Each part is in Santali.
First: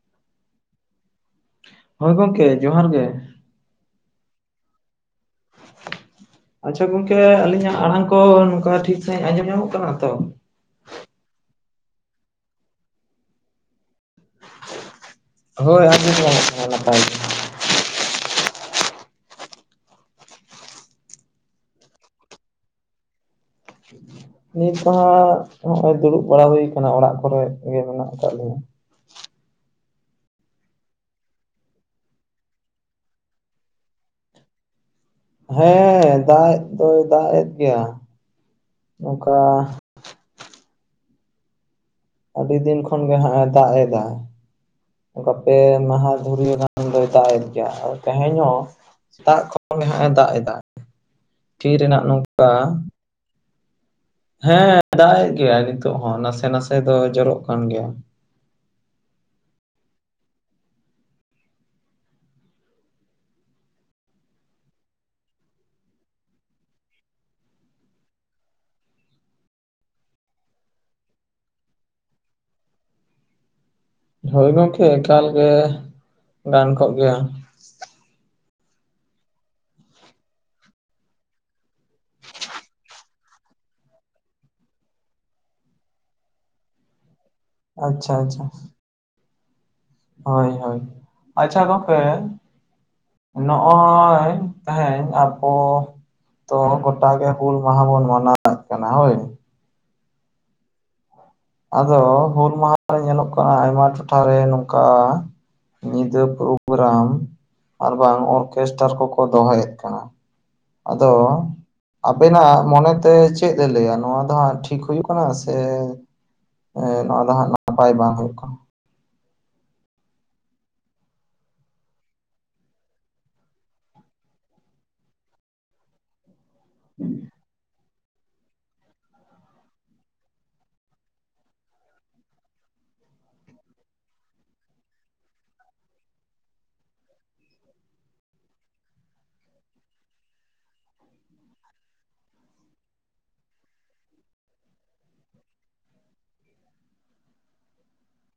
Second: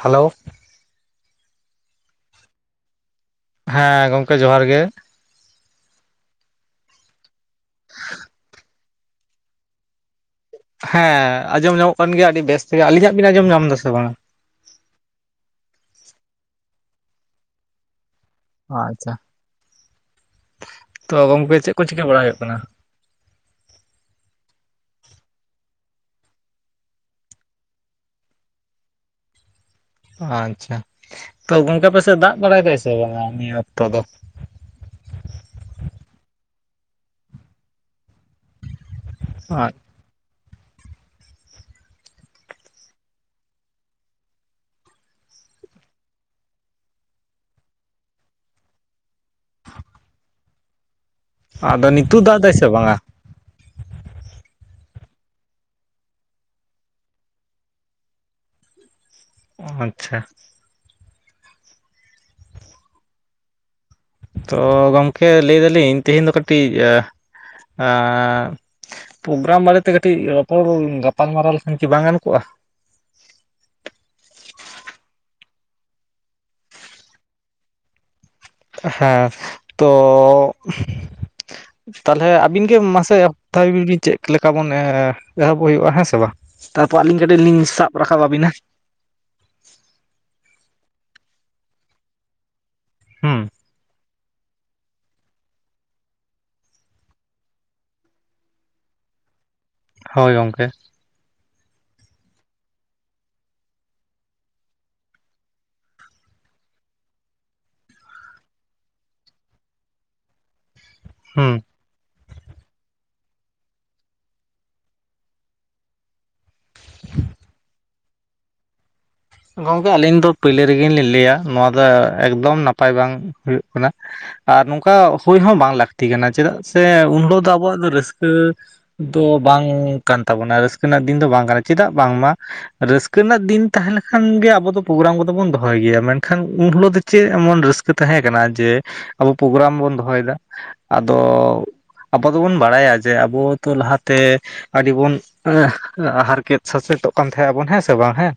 ᱦᱟᱞᱳ, ᱦᱳᱭ ᱜᱚᱝᱠᱮ ᱡᱚᱦᱟᱨ ᱜᱮ, ᱦᱮᱸ ᱜᱚᱝᱠᱮ ᱡᱚᱦᱟᱨ ᱜᱮ, ᱟᱪᱪᱷᱟ ᱜᱚᱝᱠᱮ ᱟᱹᱞᱤᱧᱟᱜ ᱟᱲᱟᱝ ᱠᱚ ᱱᱚᱝᱠᱟ ᱴᱷᱤᱠ ᱥᱟᱦᱤᱡ ᱟᱸᱡᱚᱢ ᱧᱟᱢᱚᱜ ᱠᱟᱱᱟ ᱛᱚ? ᱦᱮᱸ ᱟᱸᱡᱚᱢ ᱧᱟᱢᱚᱜ ᱠᱟᱱ ᱜᱮᱭᱟ ᱟᱹᱰᱤ ᱵᱮᱥ ᱛᱮᱜᱮ, ᱟᱹᱞᱤᱧᱟᱜ ᱵᱤᱱ ᱟᱸᱡᱚᱢ ᱧᱟᱢ ᱫᱟᱥᱮ ᱵᱟᱝᱟ? ᱦᱳᱭ ᱟᱡᱚᱢ ᱧᱟᱢᱚᱜ ᱠᱟᱱᱟ ᱱᱟᱯᱟᱭ ᱜᱮ᱾ ᱚ ᱟᱪᱪᱷᱟ, ᱛᱚ ᱜᱚᱝᱠᱮ ᱪᱮᱜ ᱠᱚ ᱪᱤᱠᱟᱹ ᱵᱟᱲᱟ ᱦᱩᱭᱩᱜ ᱠᱟᱱᱟ? [inaudible] ᱱᱤᱛ ᱫᱚᱦᱟᱜ ᱦᱚᱸᱜ ᱚᱭ ᱫᱩᱲᱩᱵ ᱵᱟᱲᱟ ᱦᱩᱭᱩ ᱟᱠᱟᱱᱟ ᱚᱲᱟᱜ ᱠᱚᱨᱮ ᱜᱮ ᱢᱮᱱᱟᱜ ᱟᱠᱟᱫ ᱞᱤᱧᱟᱹ᱾ ᱚ ᱟᱪᱪᱷᱟ, ᱛᱚ ᱜᱚᱝᱠᱮ ᱟᱯᱮᱥᱮᱡ ᱫᱟᱜ ᱵᱟᱲᱟᱭ ᱫᱟᱭ ᱥᱮ ᱵᱟᱝᱟ ᱱᱤᱭᱟᱹ ᱚᱠᱛᱚ ᱫᱚ? ᱦᱮᱸ ᱫᱟᱜ ᱮᱫ ᱫᱚᱭ ᱫᱟᱜ ᱮᱫ ᱜᱮᱭᱟ, ᱚᱱᱠᱟ ᱟᱹᱰᱤ ᱫᱤᱱ ᱠᱷᱚᱱ ᱜᱮ ᱦᱟᱸᱜᱼ ᱮ ᱫᱟᱜ ᱮᱫᱟ᱾ ᱜᱟ ᱯᱮ ᱢᱟᱦᱟ ᱫᱷᱩᱨᱭᱟᱹ ᱱᱟᱜ ᱫᱚᱭ ᱫᱟᱜ ᱮᱜ ᱜᱮᱭᱟ ᱛᱮᱦᱮᱧ ᱦᱚᱸ ᱥᱮᱛᱟᱜ ᱠᱷᱚᱱ ᱦᱟᱸᱜ ᱮ ᱫᱟᱜ ᱮᱫᱟ᱾ ᱛᱷᱤᱨ ᱟᱫᱚ ᱨᱮᱱᱟᱜ ᱱᱤᱛᱩᱜ ᱫᱟᱜ ᱱᱚᱝᱠᱟ ᱫᱟᱭ ᱥᱮ ᱵᱟᱝᱼᱟ? ᱦᱮᱸ ᱫᱟᱜ ᱮᱜ ᱜᱮᱭᱟ ᱱᱤᱛᱚᱜ ᱦᱚᱸ ᱱᱟᱥᱮ ᱱᱟᱥᱮ ᱫᱚ ᱡᱚᱨᱚᱜ ᱠᱟᱱ ᱜᱮᱭᱟ ᱾ ᱟᱪᱪᱷᱟ, ᱛᱚ ᱜᱚᱝᱠᱮ ᱞᱟᱹᱭ ᱫᱟᱞᱤᱧ ᱛᱮᱦᱤᱧ ᱫᱚ ᱠᱟᱹᱴᱤᱡ ᱟᱦ ᱟᱻ, ᱯᱨᱳᱜᱨᱟᱢ ᱵᱟᱨᱮᱛᱮ ᱠᱟᱹᱴᱤᱡ ᱨᱚᱯᱚᱲ ᱜᱟᱯᱟᱞᱢᱟᱨᱟᱣ ᱞᱮᱠᱷᱟᱱ ᱠᱤ ᱵᱟᱝ ᱜᱟᱱ ᱠᱚᱜᱼᱟ? ᱦᱳᱭ ᱜᱚᱝᱠᱮ ᱮᱠᱟᱞ ᱜᱮ ᱜᱟᱱ ᱠᱚᱜ ᱜᱮᱭᱟ, ᱦᱮᱸ ᱛᱚ ᱛᱟᱦᱞᱮ ᱟᱵᱤᱱ ᱜᱮ ᱢᱟᱥᱮ ᱮ [unintelligible] ᱮᱦᱚᱵ‌ ᱛᱟᱭᱵᱮ ᱵᱤᱱ ᱪᱮᱜ ᱞᱮᱠᱟ ᱵᱚᱱ ᱮᱦᱚᱵ ᱦᱩᱭᱩᱜᱼᱟ ᱦᱮᱸ ᱥᱮ ᱵᱟ ᱛᱟᱨᱯᱚᱨ ᱟᱹᱞᱤᱧ ᱠᱟᱹᱴᱤᱡ ᱞᱤᱧ ᱥᱟᱵ ᱟᱪᱪᱷᱟ ᱨᱟᱠᱟᱵ ᱟᱪᱪᱷᱟ ᱟᱵᱤᱱᱟ᱾ ᱦᱳᱭ ᱦᱳᱭ ᱟᱪᱪᱷᱟ ᱜᱚᱢᱠᱮ ᱦᱩᱸ ᱱᱚᱜᱼᱚᱭ ᱛᱮᱦᱮᱧ ᱟᱵᱚ ᱛᱚ ᱜᱚᱴᱟ ᱜᱮ ᱦᱩᱞ ᱢᱟᱦᱟ ᱵᱚᱱ ᱢᱟᱱᱟᱣᱮᱫ ᱠᱟᱱᱟ ᱦᱳᱭ, ᱦᱳᱭ ᱜᱚᱝᱠᱮ, ᱟᱫᱚ ᱦᱩᱞ ᱢᱟᱦᱟᱨᱮ ᱧᱮᱞᱚᱜ ᱠᱟᱱᱟ ᱟᱭᱢᱟ ᱴᱚᱴᱷᱟᱨᱮ ᱱᱚᱝᱠᱟ ᱧᱤᱫᱟᱹ ᱯᱨᱳᱜᱨᱟᱢ, ᱟᱨ ᱵᱟᱝ ᱚᱨᱠᱮᱥᱴᱟᱨ ᱠᱚᱠᱚ ᱫᱚᱦᱚᱭᱮᱫ ᱠᱟᱱᱟ, ᱟᱫᱚ ᱦᱩᱸ ᱟᱵᱮᱱᱟᱜ ᱢᱚᱱᱮᱛᱮ ᱪᱮᱫ ᱮ ᱞᱟᱹᱭᱟ ᱱᱚᱣᱟ ᱫᱚ ᱦᱟᱸᱜ ᱴᱷᱤᱠ ᱦᱩᱭᱩᱜ ᱠᱟᱱᱟ ᱥᱮ ᱱᱚᱣᱟ ᱫᱚ ᱦᱟᱸᱜ ᱱᱟᱯᱟᱭ ᱵᱟᱝ ᱦᱩᱭᱩᱜ ᱠᱟᱱᱟ? ᱜᱚᱝᱠᱮ ᱟᱹᱞᱤᱧ ᱫᱚ ᱯᱳᱭᱞᱳ ᱨᱮᱜᱮ ᱞᱤᱧ ᱞᱟᱹᱭᱟ ᱱᱚᱣᱟ ᱫᱚ ᱮᱠᱫᱚᱢ ᱱᱟᱯᱟᱭ ᱵᱟᱝ ᱦᱩᱭᱩᱜ ᱠᱟᱱᱟ᱾ ᱟᱨ ᱱᱚᱝᱠᱟ ᱦᱩᱭ ᱦᱚᱸ ᱵᱟᱝ ᱞᱟᱹᱠᱛᱤ ᱠᱟᱱᱟ ᱪᱮᱫᱟᱜ ᱥᱮ ᱩᱱᱦᱳᱞᱚᱜ ᱫᱚ ᱟᱵᱚᱣᱟᱜ ᱫᱚ ᱨᱟᱹᱥᱠᱟᱹ ᱨᱟᱹᱥᱠᱟᱹ ᱫᱚ ᱵᱟᱝ ᱠᱟᱱ ᱛᱟᱵᱚᱱᱟ ᱨᱟᱹᱥᱠᱟᱹ ᱨᱮᱱᱟᱜ ᱫᱤᱱ ᱫᱚ ᱵᱟᱝ ᱠᱟᱱᱟ ᱪᱮᱫᱟᱜ ᱵᱟᱝᱢᱟ ᱨᱟᱹᱥᱠᱟᱹ ᱨᱮᱱᱟᱜ ᱫᱤᱱ ᱛᱟᱦᱮᱸᱞᱮ ᱠᱷᱟᱱ ᱜᱮ ᱟᱵᱚ ᱫᱚ ᱯᱨᱳᱜᱨᱟᱢ ᱠᱚᱫᱚ ᱵᱚᱱ ᱫᱚᱦᱚᱭ ᱜᱮᱭᱟ ᱢᱮᱱᱠᱷᱟᱱ ᱩᱱ ᱦᱤᱞᱳᱜ ᱫᱚ ᱪᱮᱜ ᱮᱢᱚᱱ ᱨᱟᱹᱥᱠᱟᱹ ᱛᱟᱦᱮᱸ ᱠᱟᱱᱟ ᱡᱮ ᱟᱵᱚ ᱯᱨᱳᱜᱨᱟᱢ ᱵᱚᱱ ᱫᱚᱦᱚᱭᱮᱫᱟ ᱟᱫᱚ ᱟᱵᱚ ᱫᱚᱵᱚᱱ ᱵᱟᱲᱟᱭᱟ ᱡᱮ ᱟᱵᱚ ᱛᱚ ᱞᱟᱦᱟᱛᱮ ᱟᱹᱰᱤᱵᱚᱱ ᱮ ᱦᱟᱨᱠᱮᱛ ᱥᱟᱥᱮᱛᱚᱜ ᱠᱟᱱ ᱛᱟᱦᱮᱸᱟᱵᱚᱱ ᱦᱮᱸ ᱥᱮ ᱵᱟᱝ ᱦᱮᱸ,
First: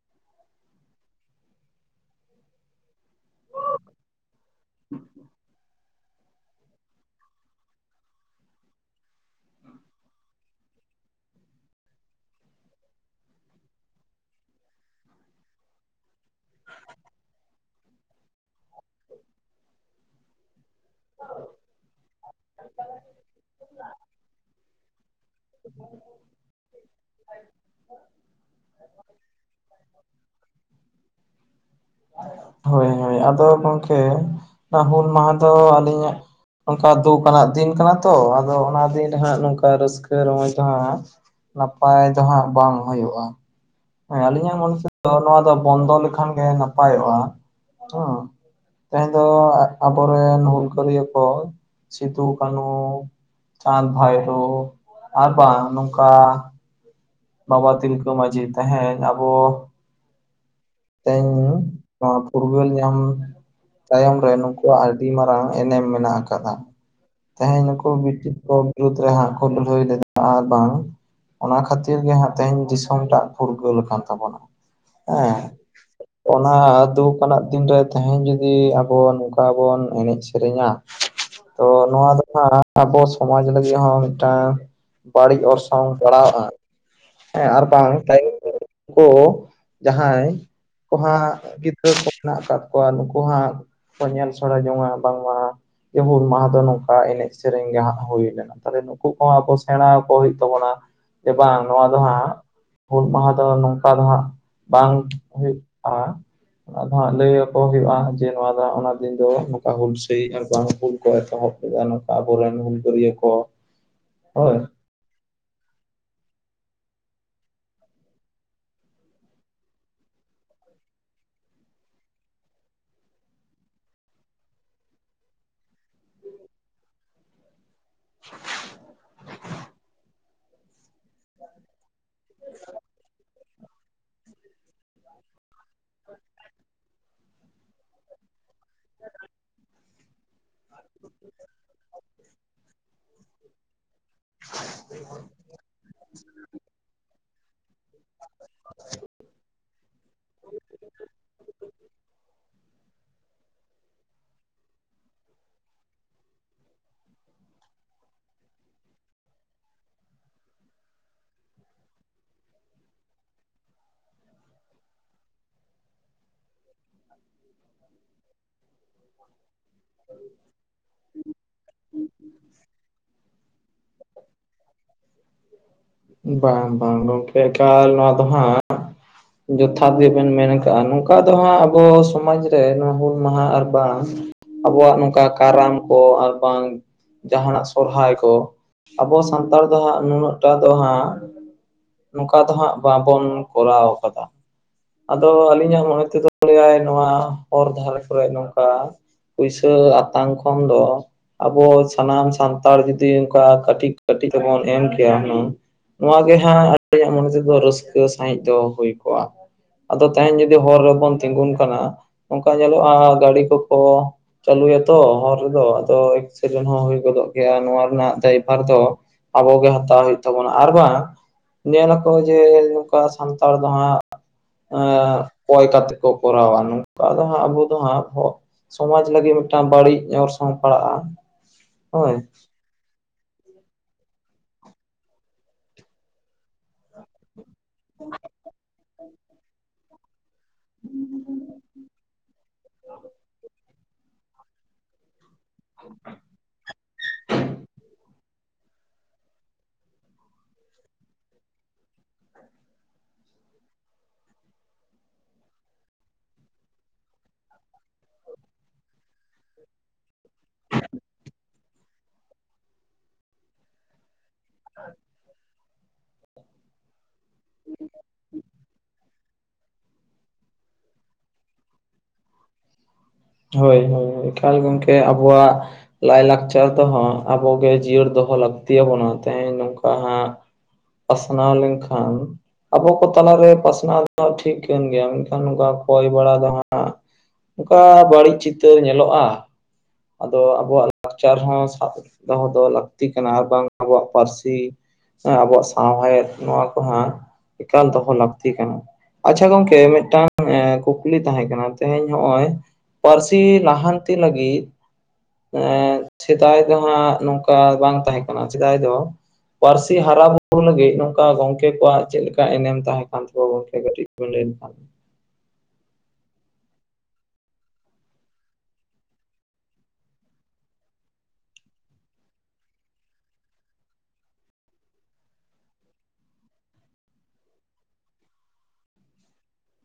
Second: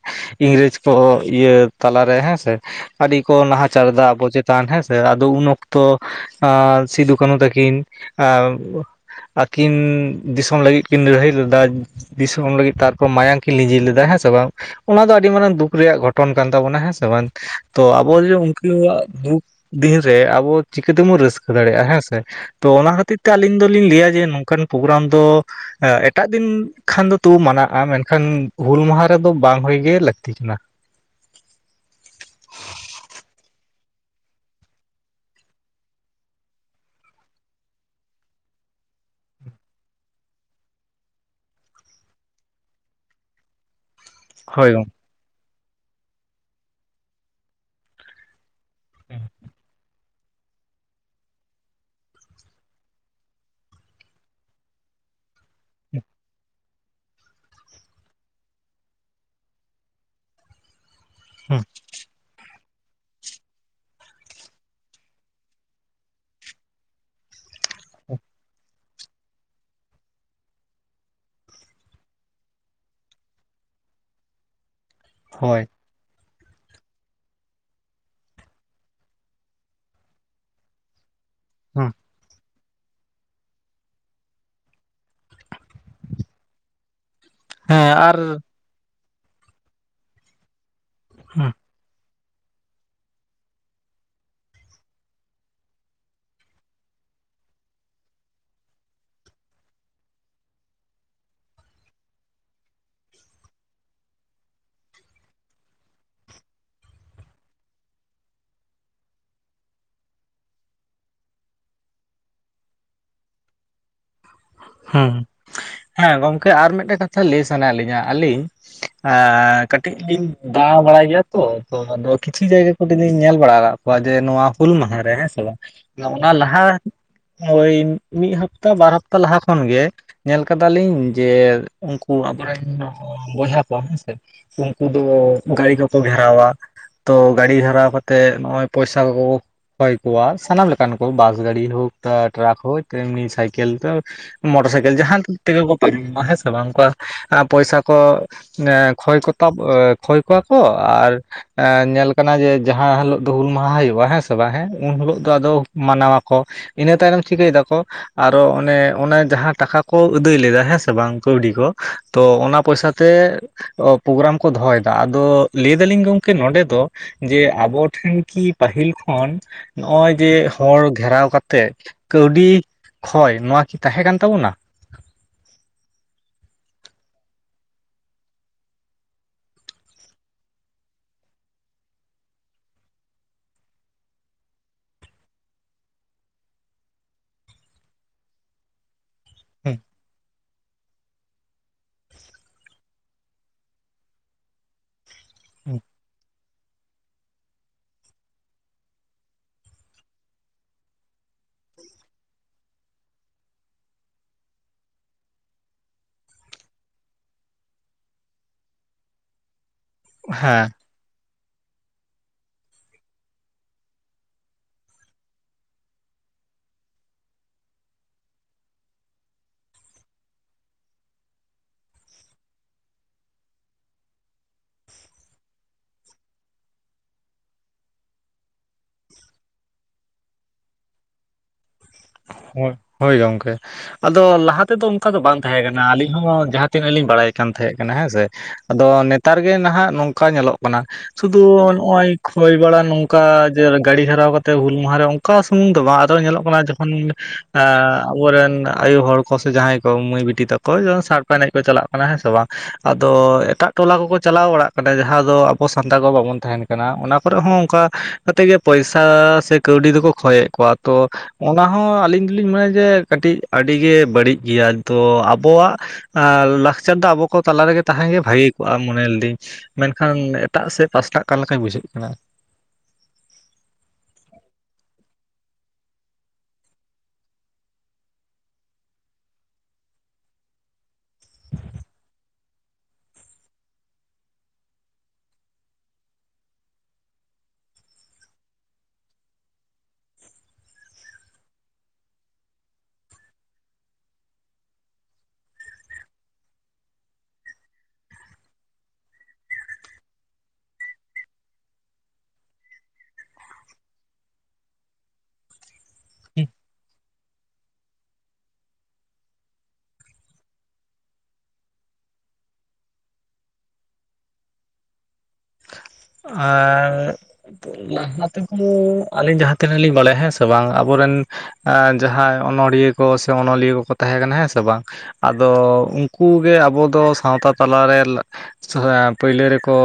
ᱤᱝᱨᱮᱡᱽ ᱠᱚ ᱤᱭᱟᱹ ᱛᱟᱞᱟᱨᱮ ᱦᱮᱸ ᱥᱮ, ᱟᱹᱰᱤ ᱠᱚ ᱱᱟᱦᱟᱪᱟᱨ ᱮᱫᱟ ᱟᱵᱚ ᱪᱮᱛᱟᱱ ᱦᱮᱸᱥᱮ ᱟᱫᱚ ᱩᱱ ᱚᱠᱛᱚ ᱟ ᱥᱤᱫᱩ ᱠᱟᱱᱩ ᱛᱟᱠᱤᱱ ᱟ ᱟᱹᱠᱤᱱ ᱫᱤᱥᱚᱢ ᱞᱟᱹᱜᱤᱫ ᱠᱤᱱ ᱞᱟᱹᱲᱦᱟᱹᱭ ᱞᱮᱫᱟ ᱾ ᱫᱤᱥᱚᱢ ᱞᱟᱹᱜᱤᱫ ᱛᱟᱨᱯᱚᱨ ᱢᱟᱭᱟᱝ ᱠᱤᱱ ᱞᱤᱸᱡᱤ ᱞᱮᱫᱟ ᱦᱮᱸ ᱥᱮ ᱵᱟᱝ? ᱚᱱᱟ ᱫᱚ ᱟᱹᱰᱤ ᱢᱟᱲᱟᱝ ᱫᱩᱠ ᱨᱮᱭᱟᱜ ᱜᱷᱚᱴᱚᱱ ᱠᱟᱱ ᱛᱟᱵᱚᱱᱟ ᱦᱮᱸᱥᱮ ᱵᱟᱝ, ᱛᱚ ᱟᱵᱚ ᱡᱮ ᱩᱱᱠᱩᱣᱟᱜ ᱫᱩᱠ ᱫᱤᱱ ᱨᱮ, ᱟᱵᱚ ᱪᱤᱠᱟᱹ ᱛᱮᱵᱚᱱ ᱨᱟᱹᱥᱠᱟᱹ ᱫᱟᱲᱮᱭᱟᱜᱼᱟ ᱦᱮᱸ ᱥᱮ? ᱛᱚ ᱚᱱᱟ ᱠᱷᱟᱹᱛᱤᱨ ᱛᱮ ᱟᱞᱤᱧ ᱫᱚᱞᱤᱧ ᱞᱟᱹᱭᱟ ᱡᱮ, ᱱᱚᱝᱠᱟᱱ ᱯᱨᱳᱜᱨᱟᱢ ᱫᱚ ᱮᱴᱟᱜ ᱫᱤᱱ ᱠᱷᱟᱱ ᱫᱚ, ᱛᱩᱵᱩ ᱢᱟᱱᱟᱜᱼᱟ ᱢᱮᱱᱠᱷᱟᱱ ᱦᱩᱞ ᱢᱟᱦᱟ ᱨᱮᱫᱚ ᱵᱟᱝ ᱦᱩᱭ ᱜᱮ ᱞᱟᱹᱠᱛᱤ ᱛᱤᱠᱤᱱᱟᱜ [inaudible] [inaudible] ᱦᱳᱭ, ᱦᱳᱭ, ᱟᱫᱚ ᱜᱚᱝᱠᱮ, ᱚᱱᱟ ᱦᱩᱞ ᱢᱟᱦᱟ ᱫᱚ ᱟᱹᱞᱤᱧᱟᱜ ᱱᱚᱝᱠᱟ ᱫᱩᱠ ᱟᱱᱟᱜ ᱫᱤᱱ ᱠᱟᱱᱟ ᱛᱚ, ᱟᱫᱚ ᱚᱱᱟ ᱫᱤᱱ ᱨᱮ ᱦᱟᱸᱜ ᱱᱚᱝᱠᱟ ᱨᱟᱹᱥᱠᱟᱹ ᱥᱮ ᱨᱚᱢᱚᱪ ᱫᱚ ᱦᱟᱸᱜ, ᱱᱟᱯᱟᱭ ᱫᱚ ᱦᱟᱸᱜ ᱵᱟᱝ ᱦᱳᱭᱳᱜᱼᱟ, ᱟᱹᱞᱤᱧᱟᱜ ᱦᱳᱭ ᱢᱚᱱᱮ ᱜᱚᱝᱠᱮ ᱛᱚ ᱱᱚᱣᱟ ᱫᱚ ᱵᱚᱱᱫᱚ ᱞᱮᱠᱷᱟᱱ ᱜᱮ ᱱᱟᱯᱟᱭᱚᱜᱼᱟ, ᱦᱮᱸ ᱛᱮᱦᱮᱧ ᱫᱚ, ᱟᱵᱚᱨᱮᱱ ᱦᱩᱞᱜᱟᱹᱨᱤᱭᱟᱹ ᱠᱚ ᱥᱤᱫᱩ ᱠᱟᱹᱱᱦᱩ ᱪᱟᱸᱫᱽ ᱵᱷᱟᱭᱨᱳ, ᱟᱨ ᱵᱟᱝ ᱱᱚᱝᱠᱟ ᱵᱟᱵᱟ ᱛᱤᱞᱠᱟᱹ ᱢᱟᱺᱡᱷᱤ ᱛᱮᱦᱮᱧ ᱟᱵᱚ ᱛᱮᱦᱮᱧ ᱱᱚᱣᱟ ᱯᱷᱩᱨᱜᱟᱹᱞ ᱧᱟᱢ ᱛᱟᱭᱚᱢ ᱨᱮ, ᱱᱩᱠᱩᱣᱟᱜ ᱟᱹᱰᱤ ᱢᱟᱨᱟᱝ ᱮᱱᱮᱢ ᱢᱮᱱᱟᱜ ᱠᱟᱫᱟ᱾ ᱛᱮᱦᱮᱸᱧ ᱱᱩᱠᱩ ᱵᱨᱤᱴᱤᱥ ᱠᱚ ᱵᱤᱨᱩᱫ ᱨᱮ, ᱦᱟᱸᱜ ᱠᱚ ᱞᱟᱹᱲᱦᱟᱹᱭ ᱞᱮᱫᱟ, ᱟᱨ ᱵᱟᱝ ᱚᱱᱟ ᱠᱷᱟᱹᱛᱤᱨ ᱜᱮ ᱦᱟᱸᱜ, ᱛᱮᱦᱮᱧ ᱫᱤᱥᱚᱢᱴᱟᱜ ᱯᱷᱩᱨᱜᱟᱹᱞ ᱟᱠᱟᱱ ᱛᱟᱵᱚᱱᱟ, ᱦᱮᱸ ᱦᱳᱭ ᱦ [unintelligible] [unintelligible] ᱚᱱᱟ ᱫᱩᱠ ᱟᱱᱟᱜ ᱫᱤᱱ ᱨᱮ, ᱛᱮᱦᱮᱧ ᱡᱩᱫᱤ ᱟᱵᱚ ᱱᱚᱝᱠᱟ ᱵᱚᱱ ᱮᱱᱮᱡ ᱥᱮᱨᱮᱧᱟ ᱛᱚ ᱱᱚᱣᱟ ᱫᱚ, ᱦᱟᱸᱜ ᱟᱵᱚ ᱥᱚᱢᱟᱡ ᱞᱟᱹᱜᱤᱫ ᱦᱚᱸ, ᱢᱤᱫᱴᱟᱝ ᱵᱟᱹᱲᱤᱡ ᱚᱨᱥᱚᱝ ᱯᱟᱲᱟᱣᱼᱟ᱾ ᱦᱮᱸ, ᱟᱨ ᱵᱟᱝ ᱛᱟᱭᱚᱢ ᱩᱱᱠᱩ ᱡᱟᱦᱟᱸᱭ ᱠᱩ ᱦᱟᱸᱜ, ᱜᱤᱫᱽᱨᱟᱹ ᱠᱚ ᱢᱮᱱᱟᱜ ᱠᱟᱜ ᱠᱚᱣᱟ, ᱱᱩᱠᱩ ᱦᱟᱸᱜ ᱠᱚ ᱧᱮᱞ ᱥᱮᱲᱟ ᱡᱚᱝᱼᱟ, ᱵᱟᱝᱢᱟ ᱡᱮ ᱦᱩᱞ ᱢᱟᱦᱟ ᱫᱚ, ᱱᱚᱝᱠᱟ ᱮᱱᱮᱡ ᱥᱮᱨᱮᱧ ᱜᱮ ᱦᱟᱸᱜ ᱦᱩᱭ ᱞᱮᱱᱟ, ᱛᱟᱦᱞᱮ ᱱᱩᱠᱩ ᱠᱚᱦᱚᱸ ᱟᱵᱚ ᱥᱮᱬᱟ ᱟᱠᱚ ᱦᱩᱭᱩᱜ ᱛᱟᱵᱚᱱᱟ᱾ ᱡᱮ ᱵᱟᱝ ᱱᱚᱣᱟ ᱫᱚ ᱦᱟᱸᱜ, ᱦᱩᱞ ᱢᱟᱦᱟ ᱫᱚ ᱱᱚᱝᱠᱟ ᱫᱚ ᱦᱟᱸᱜ, ᱵᱟᱝ ᱦᱩᱭᱩᱜᱼᱟ᱾ ᱚᱱᱟ ᱫᱚ ᱦᱟᱸᱜ, ᱞᱟᱹᱭ ᱟᱠᱚ ᱦᱩᱭᱩᱜᱼᱟ, ᱡᱮ ᱱᱚᱣᱟ ᱫᱚᱜ ᱚᱱᱟ ᱫᱤᱱ ᱫᱚ ᱱᱚᱝᱠᱟ ᱦᱩᱞᱥᱟᱹᱭ, ᱟᱨ ᱵᱟᱝ ᱦᱩᱞ ᱠᱚ ᱮᱛᱚᱦᱚᱵ ᱤᱭᱟᱹ, ᱱᱚᱝᱠᱟ ᱟᱵᱚᱨᱮᱱ ᱦᱩᱞᱜᱟᱹᱨᱤᱭᱟᱹ ᱠᱚ, ᱦᱳᱭ ᱦᱩᱸ, ᱦᱮᱸ, ᱜᱚᱝᱠᱮ ᱟᱨ ᱢᱤᱫᱴᱮᱱ ᱠᱟᱛᱷᱟ ᱞᱟᱹᱭ ᱥᱟᱱᱟᱭᱮᱫ ᱞᱤᱧᱟ ᱟᱹᱞᱤᱧ ᱟᱸ, ᱠᱟᱹᱴᱤᱡ ᱞᱤᱧ ᱫᱟᱲᱟ ᱵᱟᱲᱟ ᱜᱮᱭᱟ ᱛᱚ, ᱟᱫᱚ ᱠᱤᱪᱷᱩ ᱡᱟᱭᱜᱟ ᱠᱚᱫᱚ ᱞᱤᱧ ᱧᱮᱞ ᱵᱟᱲᱟ ᱠᱚᱣᱟ ᱡᱮ, ᱱᱚᱣᱟ ᱦᱩᱞ ᱢᱟᱦᱟ ᱨᱮ ᱦᱮᱸ ᱥᱮ ᱵᱟᱝ, ᱚᱱᱟ ᱞᱟᱦᱟ, ᱳᱤ ᱢᱤᱫ ᱦᱟᱯᱛᱟ, ᱵᱟᱨ ᱦᱟᱯᱛᱟ, ᱞᱟᱦᱟ ᱠᱷᱚᱱ ᱜᱮ ᱧᱮᱞ ᱠᱟᱫᱟᱞᱤᱧ ᱡᱮ, ᱩᱱᱠᱩ ᱟᱵᱚᱨᱮᱱ ᱵᱚᱭᱦᱟ ᱠᱚ ᱦᱮᱸ ᱥᱮ, ᱩᱱᱠᱩ ᱫᱚ ᱜᱟᱹᱲᱤ ᱠᱚᱠᱚ ᱜᱷᱮᱨᱟᱣᱟ, ᱛᱚ ᱜᱟᱹᱲᱤ ᱜᱷᱮᱨᱟᱣ ᱠᱟᱛᱮᱜ ᱱᱚᱜ-ᱚᱭ ᱯᱚᱭᱥᱟ ᱠᱚᱠᱚ ᱠᱚᱭ ᱠᱚᱣᱟ, ᱥᱟᱱᱟᱢ ᱞᱮᱠᱟᱱ ᱠᱚ ᱵᱟᱥ ᱜᱟᱹᱰᱤ ᱦᱳᱠ ᱴᱨᱟᱠ ᱦᱳᱠ ᱛᱮᱢᱱᱤ ᱥᱟᱭᱠᱮᱞ ᱛᱚ ᱢᱚᱴᱚᱨ ᱥᱟᱭᱠᱮᱞ ᱡᱟᱦᱟᱸ ᱛᱮᱜᱮ ᱠᱚ ᱯᱟᱨᱚᱢᱚᱜᱼᱟ, ᱦᱮᱸ ᱥᱮ ᱵᱟᱝ, ᱚᱱᱠᱟ ᱯᱚᱭᱥᱟ ᱠᱚ ᱠᱷᱚᱭ ᱠᱚ, ᱛᱟ ᱠᱷᱚᱭ ᱠᱚᱣᱟ ᱠᱚ ᱟᱨ ᱮᱸ ᱧᱮᱞ ᱠᱟᱱᱟ ᱡᱮ, ᱡᱟᱦᱟᱸ ᱦᱤᱞᱳᱜ ᱫᱚ ᱦᱩᱞ ᱢᱟᱦᱟ ᱦᱳᱭᱳᱜ-ᱟ ᱦᱮᱸ ᱥᱮ ᱵᱟᱝ, ᱦᱮᱸ ᱩᱱ ᱦᱤᱞᱳᱜ ᱫᱚ ᱟᱫᱚ ᱢᱟᱱᱟᱣ ᱟᱠᱚ᱾ ᱤᱱᱟᱹ ᱛᱟᱱᱚᱢ ᱪᱤᱠᱟᱹᱭ ᱫᱟᱠᱚ, ᱟᱨᱚ ᱚᱱᱮ ᱚᱱᱮ ᱡᱟᱦᱟᱸ ᱴᱟᱠᱟ ᱠᱚ ᱟᱹᱫᱟᱹᱭ ᱞᱮᱫᱟ, ᱦᱮᱸ ᱥᱮ ᱵᱟᱝ ᱠᱟᱹᱣᱰᱤ ᱠᱚ, ᱛᱚ ᱚᱱᱟ ᱯᱚᱭᱥᱟ ᱛᱮ ᱯᱨᱳᱜᱨᱟᱢ ᱠᱚ ᱫᱚᱦᱚᱭᱫᱟ, ᱟᱫᱚ ᱞᱟᱹᱭ ᱫᱟᱞᱤᱧ ᱜᱚᱝᱠᱮ ᱱᱚᱰᱮ ᱫᱚ, ᱡᱮ, ᱟᱵᱚᱴᱷᱮᱱ ᱠᱤ ᱯᱟᱹᱦᱤᱞ ᱠᱷᱚᱱ ᱱᱚᱜ-ᱚᱭ ᱡᱮ ᱦᱚᱲ ᱜᱷᱮᱨᱟᱣ ᱠᱟᱛᱮᱜ, ᱠᱟᱹᱣᱰᱤ ᱠᱷᱚᱭ ᱱᱚᱣᱟ ᱠᱤ ᱛᱟᱦᱮᱸ ᱠᱟᱱ ᱛᱟᱵᱚᱱᱟ? ᱵᱟᱝ, ᱵᱟᱝ, ᱜᱚᱢᱠᱮ ᱮᱠᱟᱞ ᱱᱚᱣᱟ ᱫᱚ ᱦᱟᱸᱜ ᱡᱚᱛᱷᱟᱛ ᱜᱮᱵᱮᱱ ᱢᱮᱱ ᱠᱟᱜ-ᱟ᱾ ᱱᱚᱝᱠᱟ ᱫᱚ ᱦᱟᱸᱜ ᱟᱵᱚ ᱥᱚᱢᱟᱡᱽ ᱨᱮ ᱱᱚᱣᱟ ᱦᱩᱞ ᱢᱟᱦᱟ, ᱟᱨ ᱵᱟᱝ ᱟᱵᱚᱣᱟᱜ ᱱᱚᱝᱠᱟ ᱠᱟᱨᱟᱢ ᱠᱚ, ᱟᱨ ᱵᱟᱝ ᱡᱟᱦᱟᱸᱱᱟᱜ ᱥᱚᱨᱦᱟᱭ ᱠᱚ ᱟᱵᱚ ᱥᱟᱱᱛᱟᱲ ᱦᱩᱸ ᱫᱚ ᱦᱟᱸᱜ, ᱱᱩᱱᱟᱹᱜ ᱴᱟ ᱦᱟᱸᱜ, ᱱᱚᱝᱠᱟ ᱫᱚ ᱦᱟᱸᱜ ᱵᱟᱵᱚᱱ ᱠᱚᱨᱟᱣ ᱠᱟᱫᱟ᱾ ᱟᱫᱚ ᱦᱩᱸ ᱟᱹᱞᱤᱧᱟᱜ ᱢᱚᱱᱮ ᱛᱮᱫᱚ ᱞᱟᱹᱭ ᱟᱭ, ᱱᱚᱣᱟ ᱦᱚᱨ ᱫᱷᱟᱨᱮ ᱠᱚᱨᱮ ᱱᱚᱝᱠᱟ ᱯᱩᱭᱥᱟᱹ ᱟᱛᱟᱝ ᱠᱷᱚᱱ ᱫᱚ ᱟᱵᱚ ᱥᱟᱱᱟᱢ ᱥᱟᱱᱛᱟᱲ ᱡᱩᱫᱤ ᱚᱱᱠᱟ ᱠᱟᱹᱴᱤᱡ ᱠᱟᱹᱴᱤᱡ ᱛᱮᱵᱚᱱ ᱮᱢ ᱠᱮᱭᱟ ᱦᱩᱱᱟᱹᱝ ᱱᱚᱣᱟ ᱜᱮ ᱦᱟᱸᱜ ᱟᱹᱞᱤᱟᱜ ᱢᱚᱱᱮ ᱛᱮᱫᱚ ᱨᱟᱹᱥᱠᱟᱹ ᱥᱟᱹᱦᱤᱡ ᱫᱚ ᱦᱩᱭ ᱠᱚᱜ-ᱟ᱾ ᱟᱫᱚ ᱛᱮᱦᱮᱧ ᱡᱩᱫᱤ ᱦᱮᱸ ᱦᱚᱨ ᱨᱮᱵᱚᱱ ᱛᱤᱜᱩᱱ ᱠᱟᱱᱟ ᱚᱱᱠᱟ ᱧᱮᱞᱚᱜ-ᱟ ᱜᱟᱹᱰᱤ ᱠᱚᱠᱚ ᱪᱟᱹᱞᱩᱭᱟ ᱛᱚ ᱦᱚᱨ ᱨᱮᱫᱚ ᱟᱫᱚ ᱮᱠᱥᱤᱰᱮᱱᱴ ᱦᱚᱸ ᱦᱩᱭ ᱜᱚᱫᱚᱜ ᱜᱮᱭᱟ ᱱᱚᱣᱟ ᱨᱮᱱᱟᱜ ᱫᱟᱭᱵᱷᱟᱨ ᱫᱚ ᱟᱵᱚ ᱜᱮ ᱦᱟᱛᱟᱣ ᱦᱩᱭᱩᱜ ᱛᱟᱵᱚᱱᱟ, ᱟᱨ ᱵᱟᱝ ᱧᱮᱞᱟ ᱠᱚ ᱡᱮ ᱱᱚᱝᱠᱟ ᱥᱟᱱᱛᱟᱲ ᱫᱚ ᱦᱟᱸᱜ ᱮ ᱠᱚᱭ ᱠᱟᱛᱮ ᱠᱚ ᱠᱚᱨᱟᱣᱟ ᱱᱚᱝᱠᱟ ᱫᱚ ᱦᱟᱸᱜ ᱟᱵᱚ ᱫᱚ ᱦᱟᱸᱜ ᱥᱚᱢᱟᱡ ᱞᱟᱹᱜᱤᱫ ᱢᱤᱫᱴᱟᱝ ᱵᱟᱹᱲᱤᱡ ᱚᱨᱥᱚᱝ ᱯᱟᱲᱟᱜ-ᱟ, ᱦᱳᱭ ᱦᱳᱭ ᱦᱳᱭ ᱜᱚᱝᱠᱮ᱾ ᱟᱫᱚ ᱞᱟᱦᱟ ᱛᱮᱫᱚ ᱚᱱᱠᱟ ᱫᱚ ᱵᱟᱝ ᱛᱟᱦᱮᱸ ᱠᱟᱱᱟ ᱟᱹᱞᱤᱧ ᱦᱚᱸ ᱡᱟᱦᱟᱸ ᱛᱤᱱᱟᱹᱜ ᱞᱤᱧ ᱵᱟᱲᱟᱭ ᱛᱟᱦᱮᱸ ᱠᱟᱱᱟ ᱦᱮᱸᱥᱮ ᱟᱫᱚ ᱱᱮᱛᱟᱨ ᱜᱮ ᱱᱟᱦᱟᱜ ᱱᱚᱝᱠᱟ ᱚᱱᱠᱟ ᱧᱮᱞᱚᱜ ᱠᱟᱱᱟ ᱥᱩᱫᱩ ᱱᱚᱜ-ᱚᱭ ᱠᱷᱚᱭ ᱵᱟᱲᱟ ᱱᱚᱝᱠᱟ ᱜᱟᱹᱲᱤ ᱜᱷᱮᱨᱟᱣ ᱠᱟᱛᱮ ᱦᱩᱞ ᱢᱟᱦᱟᱨᱮ ᱚᱱᱠᱟ ᱥᱩᱢᱩᱝ ᱫᱚ ᱵᱟᱝ, ᱟᱫᱚ ᱧᱮᱞᱚᱜ ᱠᱟᱱᱟ ᱡᱚᱠᱷᱚᱱ ᱟᱵᱚᱨᱮᱱ ᱟᱭᱳ ᱦᱚᱲ ᱠᱚ ᱥᱮ ᱡᱟᱦᱟᱸᱭ ᱠᱚ ᱢᱟᱹᱭ ᱵᱤᱴᱤ ᱛᱟᱠᱚ ᱡᱮᱢᱚᱱ ᱥᱟᱲᱯᱟ ᱮᱱᱮᱡ ᱠᱚ ᱪᱟᱞᱟᱜ ᱠᱟᱱᱟ ᱦᱮᱸ ᱥᱮ ᱵᱟᱝ, ᱟᱫᱚ ᱮᱴᱟᱜ ᱴᱚᱞᱟ ᱠᱚᱠᱚ ᱪᱟᱞᱟᱣ ᱵᱟᱲᱟᱜ ᱠᱟᱱᱟ ᱡᱟᱦᱟᱸ ᱫᱚ ᱟᱵᱚ ᱥᱟᱱᱛᱟᱲ ᱠᱚ ᱵᱟᱵᱚᱱ ᱛᱟᱦᱮᱱ ᱠᱟᱱᱟ᱾ ᱠᱟᱱᱟ ᱚᱱᱟ ᱠᱚᱨᱮ ᱦᱚᱸ ᱚᱱᱠᱟ ᱠᱟᱛᱮ ᱜᱮ ᱯᱚᱭᱥᱟ ᱥᱮ ᱠᱟᱹᱣᱰᱤ ᱫᱚᱠᱚ ᱠᱷᱚᱭᱮᱫ ᱠᱚᱣᱟ ᱛᱚ ᱚᱱᱟ ᱦᱚᱸ ᱟᱹᱞᱤᱧ ᱫᱚᱞᱤᱧ ᱢᱮᱱᱟ ᱡᱮ ᱠᱟᱹᱴᱤᱡ ᱟᱹᱰᱤ ᱜᱮ ᱵᱟᱹᱲᱤᱡ ᱜᱮᱭᱟ, ᱛᱚ ᱟᱵᱚᱣᱟᱜ ᱞᱟᱠᱪᱟᱨ ᱫᱚ ᱟᱵᱚ ᱠᱚ ᱛᱟᱞᱟ ᱨᱮᱜᱮ ᱛᱟᱦᱮᱸ ᱜᱮ ᱵᱷᱟᱜᱮ ᱠᱚᱜ-ᱟ ᱢᱚᱱᱮ ᱞᱤᱫᱟᱹᱧ ᱢᱮᱱᱠᱷᱟᱱ ᱮᱴᱟᱜ ᱥᱮᱫ ᱯᱟᱥᱱᱟᱜ ᱠᱟᱱ ᱞᱮᱠᱟ ᱵᱩᱡᱷᱟᱹᱜ ᱠᱟᱱᱟ᱾ ᱦᱳᱭ ᱦᱳᱭ ᱮᱠᱟᱞ ᱜᱚᱢᱠᱮ ᱟᱵᱚᱣᱟᱜ ᱞᱟᱭᱼᱞᱟᱠᱪᱟᱨ ᱫᱚ ᱦᱟᱸᱜ ᱟᱵᱚᱜᱮ ᱡᱤᱭᱟᱹᱲ ᱫᱚᱦᱚ ᱞᱟᱹᱠᱛᱤᱭᱟ ᱵᱚᱱᱟ ᱛᱮᱦᱮᱧ ᱱᱚᱝᱠᱟ ᱦᱟᱸᱜ ᱯᱟᱥᱱᱟᱣ ᱞᱮᱱ ᱠᱷᱟᱱ ᱟᱵᱚ ᱠᱚ ᱛᱟᱞᱟᱨᱮ ᱯᱟᱥᱱᱟᱣ ᱫᱚ ᱴᱷᱤᱠ ᱠᱟᱱ ᱜᱮᱭᱟ, ᱢᱮᱱᱠᱷᱟᱱ ᱱᱚᱝᱠᱟ ᱠᱚᱭ ᱵᱟᱲᱟ ᱫᱚ ᱦᱟᱸᱜ ᱚᱱᱠᱟ ᱵᱟᱹᱲᱤᱡ ᱪᱤᱛᱟᱹᱨ ᱧᱮᱞᱚᱜ-ᱟ, ᱟᱫᱚ ᱟᱵᱚᱣᱟᱜ ᱞᱟᱠᱪᱟᱨ ᱦᱚᱸ ᱥᱟᱵ ᱫᱚᱦᱚ ᱫᱚ ᱞᱟᱹᱠᱛᱤ ᱠᱟᱱᱟ, ᱟᱨ ᱵᱟᱝ ᱟᱵᱚᱣᱟᱜ ᱯᱟᱹᱨᱥᱤ ᱦᱮᱸ ᱟᱵᱚᱣᱟᱜ ᱥᱟᱶᱦᱮᱫ ᱱᱚᱣᱟ ᱠᱚ ᱦᱟᱸᱜ ᱮᱠᱟᱞ ᱫᱚᱦᱚ ᱞᱟᱹᱠᱛᱤ ᱠᱟᱱᱟ᱾ ᱟᱪᱪᱷᱟ ᱜᱚᱝᱠᱮ ᱢᱤᱫᱴᱟᱝ ᱠᱩᱠᱞᱤ ᱛᱟᱦᱮᱸ ᱠᱟᱱᱟ ᱛᱮᱦᱮᱧ ᱱᱚᱜ-ᱚᱭ ᱯᱟᱹᱨᱥᱤ ᱞᱟᱦᱟᱱᱛᱤ ᱞᱟᱹᱜᱤᱫ ᱮᱸᱫ ᱥᱮᱫᱟᱭ ᱫᱚ ᱦᱟᱸᱜ ᱱᱚᱝᱠᱟ ᱵᱟᱝ ᱛᱟᱦᱮᱸ ᱠᱟᱱᱟ ᱥᱮᱫᱟᱭ ᱫᱚ ᱯᱟᱹᱨᱥᱤ ᱦᱟᱨᱟ ᱵᱩᱨᱩ ᱞᱟᱹᱜᱤᱫ ᱱᱚᱝᱠᱟ ᱜᱚᱝᱠᱮ ᱠᱚᱣᱟᱜ ᱪᱮᱫ ᱞᱮᱠᱟ ᱮᱱᱮᱢ ᱛᱟᱦᱮᱸ ᱠᱟᱱ ᱛᱟᱠᱚᱣᱟ, ᱜᱚᱝᱠᱮ ᱠᱟᱹᱴᱤᱡ [unintelligible] ᱟᱨ ᱞᱟᱦᱟ ᱛᱮᱦᱚᱸ ᱟᱹᱞᱤᱧ ᱡᱟᱦᱟᱸᱛᱤᱱᱟᱹᱜ ᱞᱤᱧ ᱵᱟᱲᱟᱭᱟ ᱦᱮᱸ ᱥᱮ ᱵᱟᱝ ᱟᱵᱚ ᱨᱮᱱ ᱟ ᱡᱟᱦᱟᱸᱭ ᱚᱱᱚᱲᱦᱤᱭᱟᱹ ᱠᱚ ᱥᱮ ᱚᱱᱚᱞᱤᱭᱟᱹ ᱠᱚᱠᱚ ᱛᱟᱦᱮᱸ ᱠᱟᱱᱟ ᱦᱮᱸ ᱥᱮ ᱵᱟᱝ- ᱟᱫᱚ ᱩᱱᱠᱩ ᱜᱮ ᱟᱵᱚ ᱫᱚ ᱥᱟᱶᱛᱟ ᱛᱟᱞᱟ ᱨᱮ [unintelligible] ᱯᱟᱹᱭᱞᱟᱹ ᱨᱮᱠᱚ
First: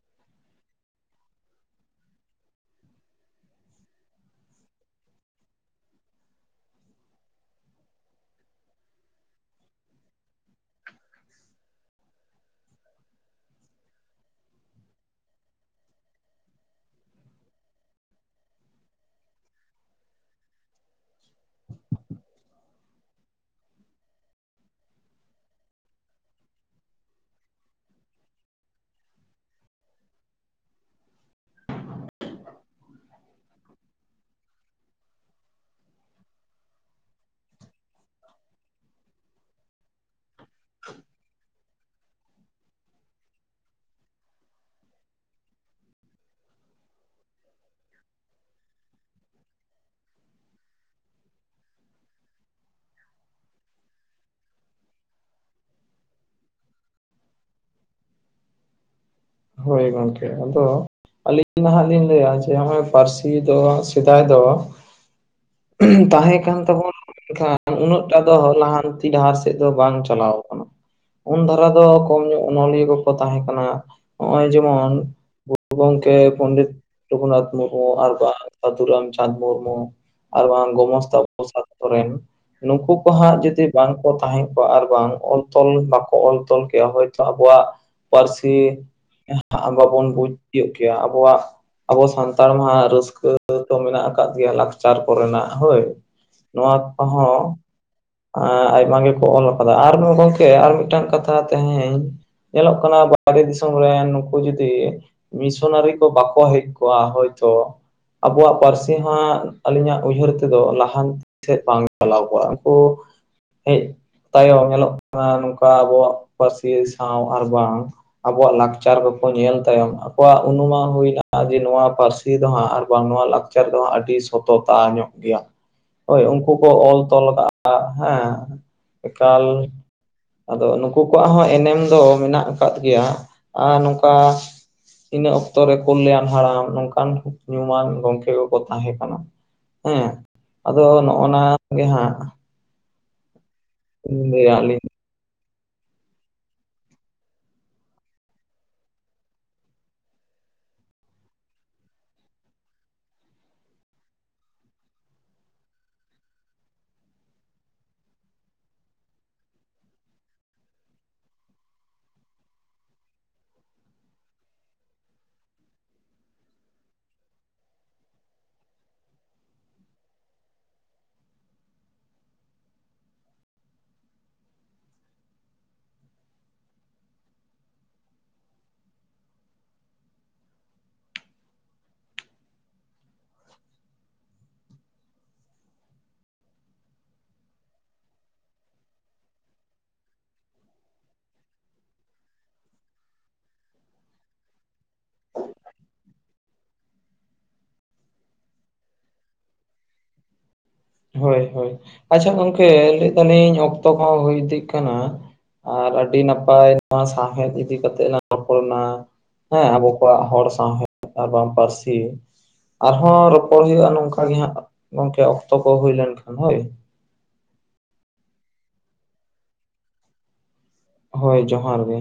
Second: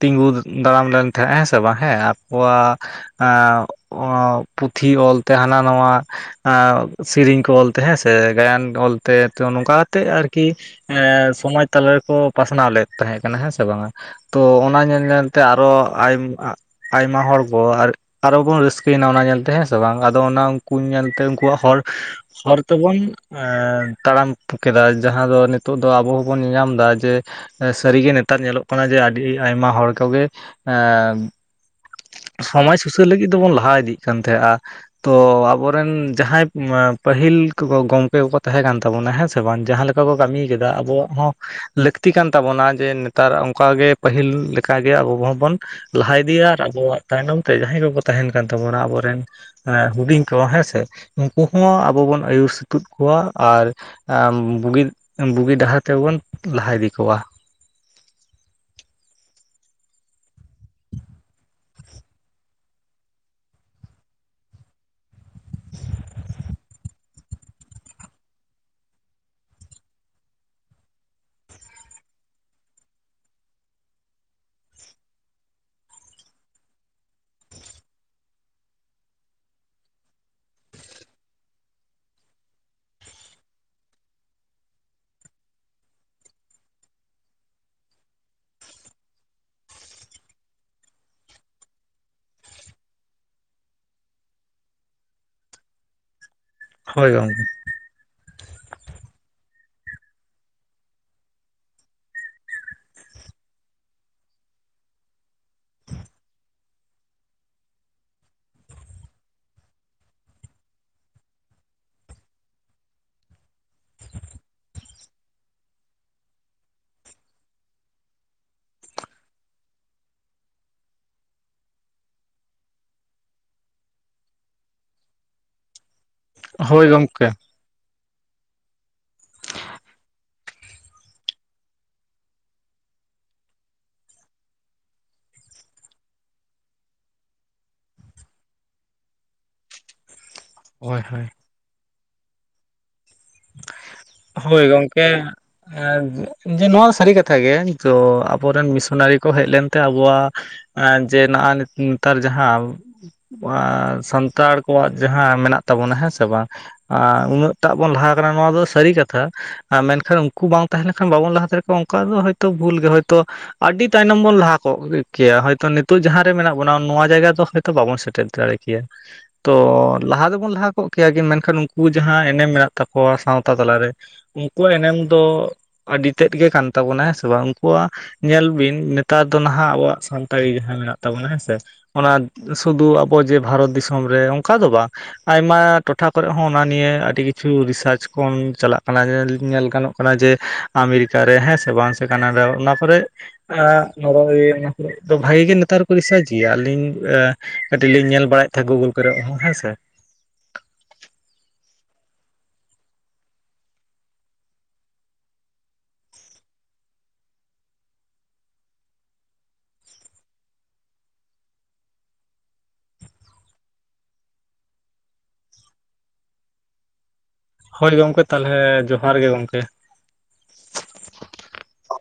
ᱛᱤᱸᱜᱩ ᱫᱟᱲᱟᱢ ᱞᱮᱱ ᱛᱟᱦᱮᱸᱫ ᱦᱮᱸ ᱥᱮ ᱵᱟᱝ ᱦᱮᱸ ᱟᱠᱚᱣᱟᱜ ᱟ ᱚ ᱯᱩᱛᱷᱤ ᱚᱞ ᱛᱮ ᱦᱟᱱᱟ ᱱᱟᱣᱟ ᱥᱮᱨᱮᱧ ᱠᱚ ᱚᱞ ᱛᱮ ᱦᱮᱸ ᱥᱮ ᱜᱟᱭᱟᱱ ᱚᱞ ᱛᱮ ᱛᱚ ᱱᱚᱝᱠᱟ ᱠᱟᱛᱮᱜ ᱟᱨᱠᱤ ᱮᱸ ᱥᱚᱢᱟᱡᱽ ᱛᱟᱞᱟ ᱨᱮᱠᱚ ᱯᱟᱥᱱᱟᱣ ᱞᱮᱫ ᱛᱟᱦᱮᱸ ᱠᱟᱱᱟ ᱦᱮᱸ ᱥᱮ ᱵᱟᱝ-ᱟ, ᱛᱚ ᱚᱱᱟ ᱧᱮᱞ ᱧᱮᱞ ᱛᱮ ᱟᱨᱚ ᱟᱭ ᱟᱭᱢᱟ ᱦᱚᱲ ᱠᱚ ᱟᱨ ᱟᱨᱚ ᱵᱚᱱ ᱨᱟᱹᱥᱠᱟᱹᱭ ᱮᱱᱟ ᱚᱱᱟ ᱧᱮᱞ ᱛᱮ ᱦᱮᱸ ᱥᱮ ᱵᱟᱝ ᱟᱫᱚ ᱚᱱᱟ ᱩᱱᱠᱩ ᱧᱮᱞ ᱛᱮ ᱩᱱᱠᱩᱣᱟᱜ ᱦᱚᱲ ᱦᱚᱨ ᱛᱮ ᱵᱚᱱ ᱛᱟᱲᱟᱢ ᱠᱮᱫᱟ ᱡᱟᱦᱟᱸ ᱫᱚ ᱱᱤᱛᱚᱜ ᱫᱚ ᱟᱵᱚ ᱦᱚᱸ ᱵᱚᱱ ᱧᱮᱧᱟᱢ ᱮᱫᱟ ᱡᱮ ᱥᱟᱹᱨᱤ ᱜᱮ ᱱᱮᱛᱟᱨ ᱧᱮᱞᱚᱜ ᱠᱟᱱᱟ ᱡᱮ ᱟᱹᱰᱤ ᱟᱭᱢᱟ ᱦᱚᱲ ᱠᱚᱜᱮ ᱮᱸ ᱥᱚᱢᱟᱡ ᱥᱩᱥᱟᱹᱨ ᱞᱟᱹᱜᱤᱫ ᱫᱚ ᱵᱚᱱ ᱞᱟᱦᱟ ᱤᱫᱤᱜ ᱠᱟᱱ ᱛᱟᱦᱮᱸᱫ-ᱟ᱾ ᱛᱚ ᱟᱵᱚ ᱨᱮᱱ ᱡᱟᱦᱟᱸᱭ ᱯᱟᱹᱦᱤᱞ ᱠᱚ ᱜᱚᱢᱠᱮ ᱠᱚᱠᱚ ᱛᱟᱦᱮᱸ ᱠᱟᱱ ᱛᱟᱵᱚᱱᱟ ᱦᱮᱸ ᱥᱮ ᱵᱟᱝ ᱡᱟᱦᱟᱸ ᱞᱮᱠᱟ ᱠᱟ ᱠᱚ ᱠᱟᱹᱢᱤᱭ ᱠᱮᱫᱟ ᱟᱵᱚᱣᱟᱜ ᱦᱚᱸ ᱞᱟᱹᱠᱛᱤ ᱠᱟᱱ ᱛᱟᱵᱚᱱᱟ ᱡᱮ ᱱᱮᱛᱟᱨ ᱚᱱᱠᱟ ᱜᱮ ᱯᱟᱹᱦᱤᱞ ᱞᱮᱠᱟ ᱜᱮ ᱟᱵᱚ ᱦᱚᱸ ᱵᱚᱱ ᱞᱟᱦᱟ ᱤᱫᱤᱭᱟ ᱟᱨ ᱟᱵᱚᱣᱟᱜ ᱛᱟᱭᱱᱚᱢ ᱛᱮ ᱡᱟᱦᱟᱸᱭ ᱠᱚᱠᱚ ᱛᱟᱦᱮᱱ ᱠᱟᱱ ᱛᱟᱵᱚᱱᱟ ᱟᱵᱚ ᱨᱮᱱ ᱦᱩᱰᱤᱧ ᱠᱚ ᱦᱮᱸ ᱥᱮ ᱩᱱᱠᱩ ᱦᱚᱸ ᱟᱵᱚ ᱵᱚᱱ ᱟᱹᱭᱩᱨ ᱥᱟᱹᱛᱩᱜ ᱠᱚᱣᱟ ᱟᱨ ᱟᱻᱢ ᱵᱩᱜᱤᱫ ᱵᱩᱜᱤ ᱰᱟᱦᱟᱨ ᱛᱮ ᱵᱚᱱ ᱞᱟᱦᱟ ᱤᱫᱤ ᱠᱚᱣᱟ᱾ ᱦᱳᱭ ᱜᱚᱝᱠᱮ᱾ ᱟᱫᱚ ᱟᱹᱞᱤᱧ ᱱᱷᱟᱜ ᱞᱤᱧ ᱞᱟᱹᱭᱟ ᱡᱮ ᱱᱚᱜ-ᱚᱭ ᱯᱟᱹᱨᱥᱤ ᱫᱚ ᱥᱮᱫᱟᱭ ᱫᱚ [unintelligible] ᱛᱟᱦᱮᱸ ᱠᱟᱱ ᱛᱟᱵᱚᱱ᱾ ᱮᱱᱠᱷᱟᱱ ᱩᱱᱟᱹᱜ ᱴᱟ ᱫᱚ ᱞᱟᱦᱟᱱᱛᱤ ᱰᱟᱦᱟᱨ ᱥᱮᱫ ᱫᱚ ᱵᱟᱝ ᱪᱟᱞᱟᱣ ᱟᱠᱟᱱᱟ᱾ ᱩᱱ ᱫᱷᱟᱨᱟ ᱫᱚ ᱠᱚᱢ ᱧᱚᱜ ᱚᱱᱚᱞᱤᱭᱟᱹ ᱠᱚᱠᱚ ᱛᱟᱦᱮᱸ ᱠᱟᱱᱟ᱾ ᱱᱚᱜ-ᱚᱭ ᱡᱮᱢᱚᱱ ᱜᱩᱨᱩ ᱜᱚᱝᱠᱮ ᱯᱚᱱᱰᱤᱛ ᱨᱚᱜᱷᱩᱱᱟᱛᱷ ᱢᱩᱨᱢᱩ ᱟᱨ ᱵᱟᱝ ᱥᱟᱹᱫᱷᱩᱨᱟᱢᱪᱟᱸᱫᱽ ᱢᱩᱨᱢᱩ᱾ ᱟᱨ ᱵᱟᱝ ᱜᱚᱢᱚᱥᱛᱟ ᱯᱨᱚᱥᱟᱛ ᱥᱚᱨᱮᱱ᱾ ᱱᱩᱠᱩ ᱠᱚ ᱦᱟᱸᱜ ᱡᱩᱫᱤ ᱵᱟᱝ ᱠᱚ ᱛᱟᱦᱮᱸ ᱠᱚᱜ ᱟᱨ ᱵᱟᱝ ᱚᱞ ᱛᱚᱞ ᱵᱟᱠᱚ ᱚᱞ ᱛᱚᱞ ᱠᱮᱫ-ᱟ᱾ ᱦᱳᱭᱛᱳ ᱟᱵᱚᱣᱟᱜ ᱯᱟᱹᱨᱥᱤ ᱵᱟᱵᱚᱱ ᱵᱩᱡᱽ ᱛᱤᱭᱚᱜ ᱠᱮᱭᱟ, ᱟᱵᱚᱣᱟᱜ᱾ ᱟᱵᱚ ᱥᱟᱱᱛᱟᱲ ᱢᱟ ᱨᱟᱹᱥᱠᱟᱹ ᱫᱚ ᱢᱮᱱᱟᱜ ᱟᱠᱟᱫ ᱜᱮᱭᱟ, ᱞᱟᱠᱪᱟᱨ ᱠᱚ ᱨᱮᱱᱟᱜ ᱦᱳᱭ᱾ ᱱᱚᱶᱟ ᱦᱳᱭ ᱜᱚᱢᱠᱮ ᱠᱚᱦᱚᱸ ᱟ ᱟᱭᱢᱟ ᱜᱮᱠᱚ ᱚᱞ ᱟᱠᱟᱫᱟ᱾ ᱟᱨᱦᱚᱸ ᱜᱚᱝᱠᱮ ᱟᱨ ᱢᱤᱫᱴᱟᱝ ᱠᱟᱛᱷᱟ ᱛᱮᱦᱮᱧ ᱧᱮᱞᱚᱜ ᱠᱟᱱᱟ [unintelligible] ᱵᱟᱦᱨᱮ ᱫᱤᱥᱚᱢ᱾ ᱠᱚ ᱨᱮᱱ ᱱᱩᱠᱩ ᱡᱩᱫᱤ ᱢᱤᱥᱚᱱᱟᱨᱤ ᱠᱚ ᱵᱟᱠᱚ ᱦᱮᱡ ᱠᱚᱜ-ᱟ᱾ ᱦᱳᱭᱛᱳ ᱟᱵᱚᱣᱟᱜ ᱯᱟᱹᱨᱥᱤ ᱦᱟᱸᱜ ᱟᱹᱞᱤᱧᱟᱜ ᱩᱭᱦᱟᱹᱨ ᱛᱮᱫᱚ ᱞᱟᱦᱟᱱ ᱥᱮᱫ ᱵᱟᱝ ᱪᱟᱞᱟᱣ ᱠᱚᱜ-ᱟ᱾ ᱦᱮᱡ ᱛᱟᱭᱚᱢ ᱧᱮᱞᱚᱜ ᱠᱟᱱᱟ ᱱᱚᱝᱠᱟ ᱟᱵᱚᱣᱟᱜ ᱯᱟᱹᱨᱥᱤ ᱥᱟᱶ ᱟᱨ ᱵᱟᱝ᱾ ᱟᱵᱚᱣᱟᱜ ᱞᱟᱠᱪᱟᱨ ᱠᱚᱠᱚ ᱧᱮᱞ ᱛᱟᱭᱚᱢ ᱟᱠᱚᱣᱟᱜ ᱩᱱᱩᱢᱟᱱ ᱦᱩᱭᱱᱟ ᱡᱮ ᱱᱚᱣᱟ ᱯᱟᱹᱨᱥᱤ ᱫᱚ ᱦᱟᱸᱜ ᱟᱨ ᱵᱟᱝ ᱱᱚᱣᱟ ᱞᱟᱠ ᱪᱟᱨ ᱫᱚ ᱦᱟᱸᱜ ᱟᱹᱰᱤ ᱥᱚᱛᱚᱛᱟ ᱧᱚᱜ ᱜᱮᱭᱟ᱾ ᱦᱳᱭ, ᱩᱱᱠᱩ ᱠᱚ ᱦᱳᱭ ᱚᱞ ᱛᱚᱞ ᱜᱚᱢᱠᱮ ᱟᱠᱟᱜ-ᱟ᱾ ᱟᱸᱜ ᱮᱸ ᱮᱠᱟᱞ᱾ ᱟᱫᱚ ᱱᱩᱠᱩ ᱠᱚᱣᱟᱜ ᱦᱚᱸ ᱮᱱᱮᱢ ᱫᱚ ᱢᱮᱱᱟᱜ ᱟᱠᱟᱫ ᱜᱮᱭᱟ ᱟᱨ ᱱᱚᱝᱠᱟ ᱤᱱᱟᱹ ᱚᱠᱛᱚ ᱨᱮ ᱠᱚᱞᱭᱟᱱ ᱦᱟᱲᱟᱢ ᱱᱚᱝᱠᱟᱱ ᱧᱩᱢᱟᱱ ᱜᱚᱝᱠᱮ ᱠᱚᱠᱚ ᱛᱟᱦᱮᱸ ᱠᱟᱱᱟ᱾ ᱦᱩᱸ᱾ ᱟᱫᱚ ᱦᱳᱭ ᱦᱳᱭ ᱱᱚᱜ-ᱚ ᱱᱟ ᱜᱮ ᱦᱟᱸᱜ ᱞᱟᱹᱭᱟ ᱦᱳᱭ ᱟᱹᱞᱤᱧ ᱜᱚᱝᱠᱮ᱾ ᱮ ᱡᱮ ᱱᱚᱶᱟ ᱥᱟᱹᱨᱤ ᱠᱟᱛᱷᱟ ᱜᱮ᱾ ᱛᱚ ᱟᱵᱚ ᱨᱮᱱ ᱢᱤᱥᱚᱱᱟᱨᱤ ᱠᱚ ᱦᱮᱡ ᱞᱮᱱ ᱛᱮ ᱟᱵᱚᱣᱟᱜ ᱟᱨ ᱡᱮ ᱱᱚᱜ-ᱚᱭ ᱱᱮᱛ ᱱᱮᱛᱟᱨ ᱡᱟᱦᱟᱸ [unintelligible] ᱥᱟᱱᱛᱟᱲ ᱠᱚᱣᱟᱜ ᱡᱟᱦᱟᱸ ᱢᱮᱱᱟᱜ ᱛᱟᱵᱚᱱᱟ᱾ ᱦᱮᱸ ᱥᱮ ᱵᱟᱝ? ᱟᱨ ᱩᱱᱟᱹᱜ ᱴᱟᱜ ᱵᱚᱱ ᱞᱟᱦᱟ ᱟᱠᱟᱱᱟ ᱱᱚᱶᱟ ᱫᱚ ᱥᱟᱹᱨᱤ ᱠᱟᱛᱷᱟ᱾ ᱟᱨ ᱢᱮᱱᱠᱷᱟᱱ ᱩᱱᱠᱩ ᱵᱟᱝ ᱛᱟᱦᱮᱸ ᱞᱮᱱᱠᱷᱟᱱ ᱵᱟᱵᱚᱱ ᱞᱟᱦᱟ ᱫᱟᱲᱮ ᱠᱚᱜ-ᱟ, ᱚᱱᱠᱟ ᱫᱚ ᱦᱚᱭᱛᱚ, ᱵᱷᱩᱞ ᱜᱮ ᱦᱚᱭᱛᱚ᱾ ᱟᱹᱰᱤ ᱛᱟᱭᱱᱚᱢ ᱵᱚᱱ ᱞᱟᱦᱟ ᱠᱚᱜ ᱠᱮᱭᱟ᱾ ᱦᱚᱭᱛᱳ ᱱᱤᱛᱚᱜ ᱡᱟᱦᱟᱸ ᱨᱮ ᱢᱮᱱᱟᱜ ᱵᱚᱱᱟ, ᱱᱚᱶᱟ ᱡᱟᱭᱜᱟ ᱛᱚ ᱛᱚ ᱵᱟᱵᱚᱱ ᱥᱮᱴᱮᱨ ᱫᱟᱲᱮ ᱠᱮᱭᱟ᱾ ᱛᱚ ᱞᱟᱦᱟ ᱫᱚᱵᱚᱱ ᱞᱟᱦᱟ ᱠᱚᱜ ᱠᱮᱭᱟ, ᱢᱮᱱᱠᱷᱟᱱ ᱩᱱᱠᱩ ᱡᱟᱦᱟᱸ ᱮᱱᱮᱢ ᱢᱮᱱᱟᱜ ᱛᱟᱠᱚᱣᱟ ᱥᱟᱶᱛᱟ ᱛᱟᱞᱟ ᱨᱮ ᱩᱱᱠᱩᱣᱟᱜ ᱮᱱᱮᱢ ᱫᱚ ᱟᱹᱰᱤ ᱛᱮᱫ ᱜᱮ ᱠᱟᱱ ᱛᱟᱵᱚᱱᱟ, ᱦᱮᱸ ᱥᱮ ᱵᱟᱝ! ᱩᱱᱠᱩᱣᱟᱜ ᱧᱮᱞ ᱵᱤᱱ ᱱᱮᱛᱟᱨ ᱫᱚ ᱱᱷᱟᱜ ᱟᱵᱚᱣᱟᱜ ᱥᱟᱱᱛᱟᱲᱤ ᱡᱟᱦᱟᱸ ᱢᱮᱱᱟᱜ ᱛᱟᱵᱚᱱᱟ, ᱦᱮᱸ ᱥᱮ᱾ ᱚᱱᱟ ᱥᱩᱫᱩ ᱟᱵᱚ ᱡᱮ ᱵᱷᱟᱨᱚᱛ ᱫᱤᱥᱚᱢ ᱨᱮ ᱚᱱᱠᱟ ᱫᱚ ᱵᱟᱝ᱾ ᱟᱭᱢᱟ ᱴᱚᱴᱷᱟ ᱠᱚᱨᱮ ᱦᱚᱸ ᱚᱱᱟ ᱱᱤᱭᱟᱹ ᱟᱹᱰᱤ ᱛᱷᱨᱩ ᱨᱤᱥᱟᱨᱪ ᱠᱚ ᱪᱟᱞᱟᱜ ᱠᱟᱱᱟ ᱡᱮ ᱜᱟᱱᱚᱜ ᱠᱟᱱᱟ ᱡᱮ ᱟᱢᱮᱨᱤᱠᱟ ᱨᱮ, ᱦᱮᱸ ᱥᱮ ᱵᱟᱝ? ᱥᱮ ᱠᱟᱱᱟᱰᱟ ᱚᱱᱟ ᱠᱚᱨᱮ ᱟ ᱱᱚᱜ-ᱚᱭ ᱚᱱᱟ ᱠᱚᱨᱮ ᱫᱚ᱾ ᱵᱷᱟᱜᱤ ᱜᱮ ᱱᱮᱛᱟᱨ ᱠᱚ ᱨᱤᱥᱟᱹᱨᱪ ᱜᱮᱭᱟ᱾ ᱟᱹᱞᱤᱧ ᱟ ᱠᱟᱹᱴᱤᱡ ᱞᱤᱧ ᱧᱮᱞ ᱵᱟᱲᱟᱭᱮᱫ ᱛᱟᱦᱮᱸᱱᱟ ᱜᱩᱜᱩᱞ ᱠᱚᱨᱮᱜ ᱦᱮᱸ ᱥᱮ᱾ ᱦᱳᱭ ᱦᱳᱭ᱾ ᱟᱪᱪᱷᱟ ᱜᱚᱝᱠᱮ ᱞᱟᱹᱭ ᱫᱟᱞᱤᱧ ᱚᱠᱛᱚ ᱠᱚ ᱦᱚᱸ ᱦᱩᱭ ᱤᱫᱤᱜ ᱠᱟᱱᱟ᱾ ᱟᱨ ᱟᱹᱰᱤ ᱱᱟᱯᱟᱭ ᱱᱚᱶᱟ ᱥᱟᱶᱦᱮᱫ ᱤᱫᱤ ᱠᱟᱛᱮᱜ ᱞᱟᱝ ᱨᱚᱯᱚᱲᱱᱟ᱾ ᱦᱮᱸ ᱟᱵᱚ ᱠᱚᱣᱟᱜ ᱦᱚᱲ ᱥᱟᱶᱦᱮᱫ ᱟᱨᱵᱟᱝ ᱯᱟᱹᱨᱥᱤ᱾ ᱟᱨᱦᱚ ᱨᱚᱯᱚᱲ ᱦᱩᱭᱩᱜᱼᱟ ᱱᱚᱝᱠᱟ ᱜᱮ ᱦᱟᱸᱜ ᱜᱚᱝᱠᱮ ᱚᱠᱛᱚ ᱠᱚ ᱦᱩᱭ ᱞᱮᱱᱠᱷᱟᱱ ᱦᱳᱭ᱾ ᱦᱳᱭ ᱜᱚᱝᱠᱮ ᱛᱟᱦᱞᱮ ᱡᱚᱦᱟᱨ ᱜᱮ ᱜᱚᱢᱠᱮ᱾ ᱦᱳᱭ ᱡᱚᱸᱦᱟᱨ ᱜᱮ᱾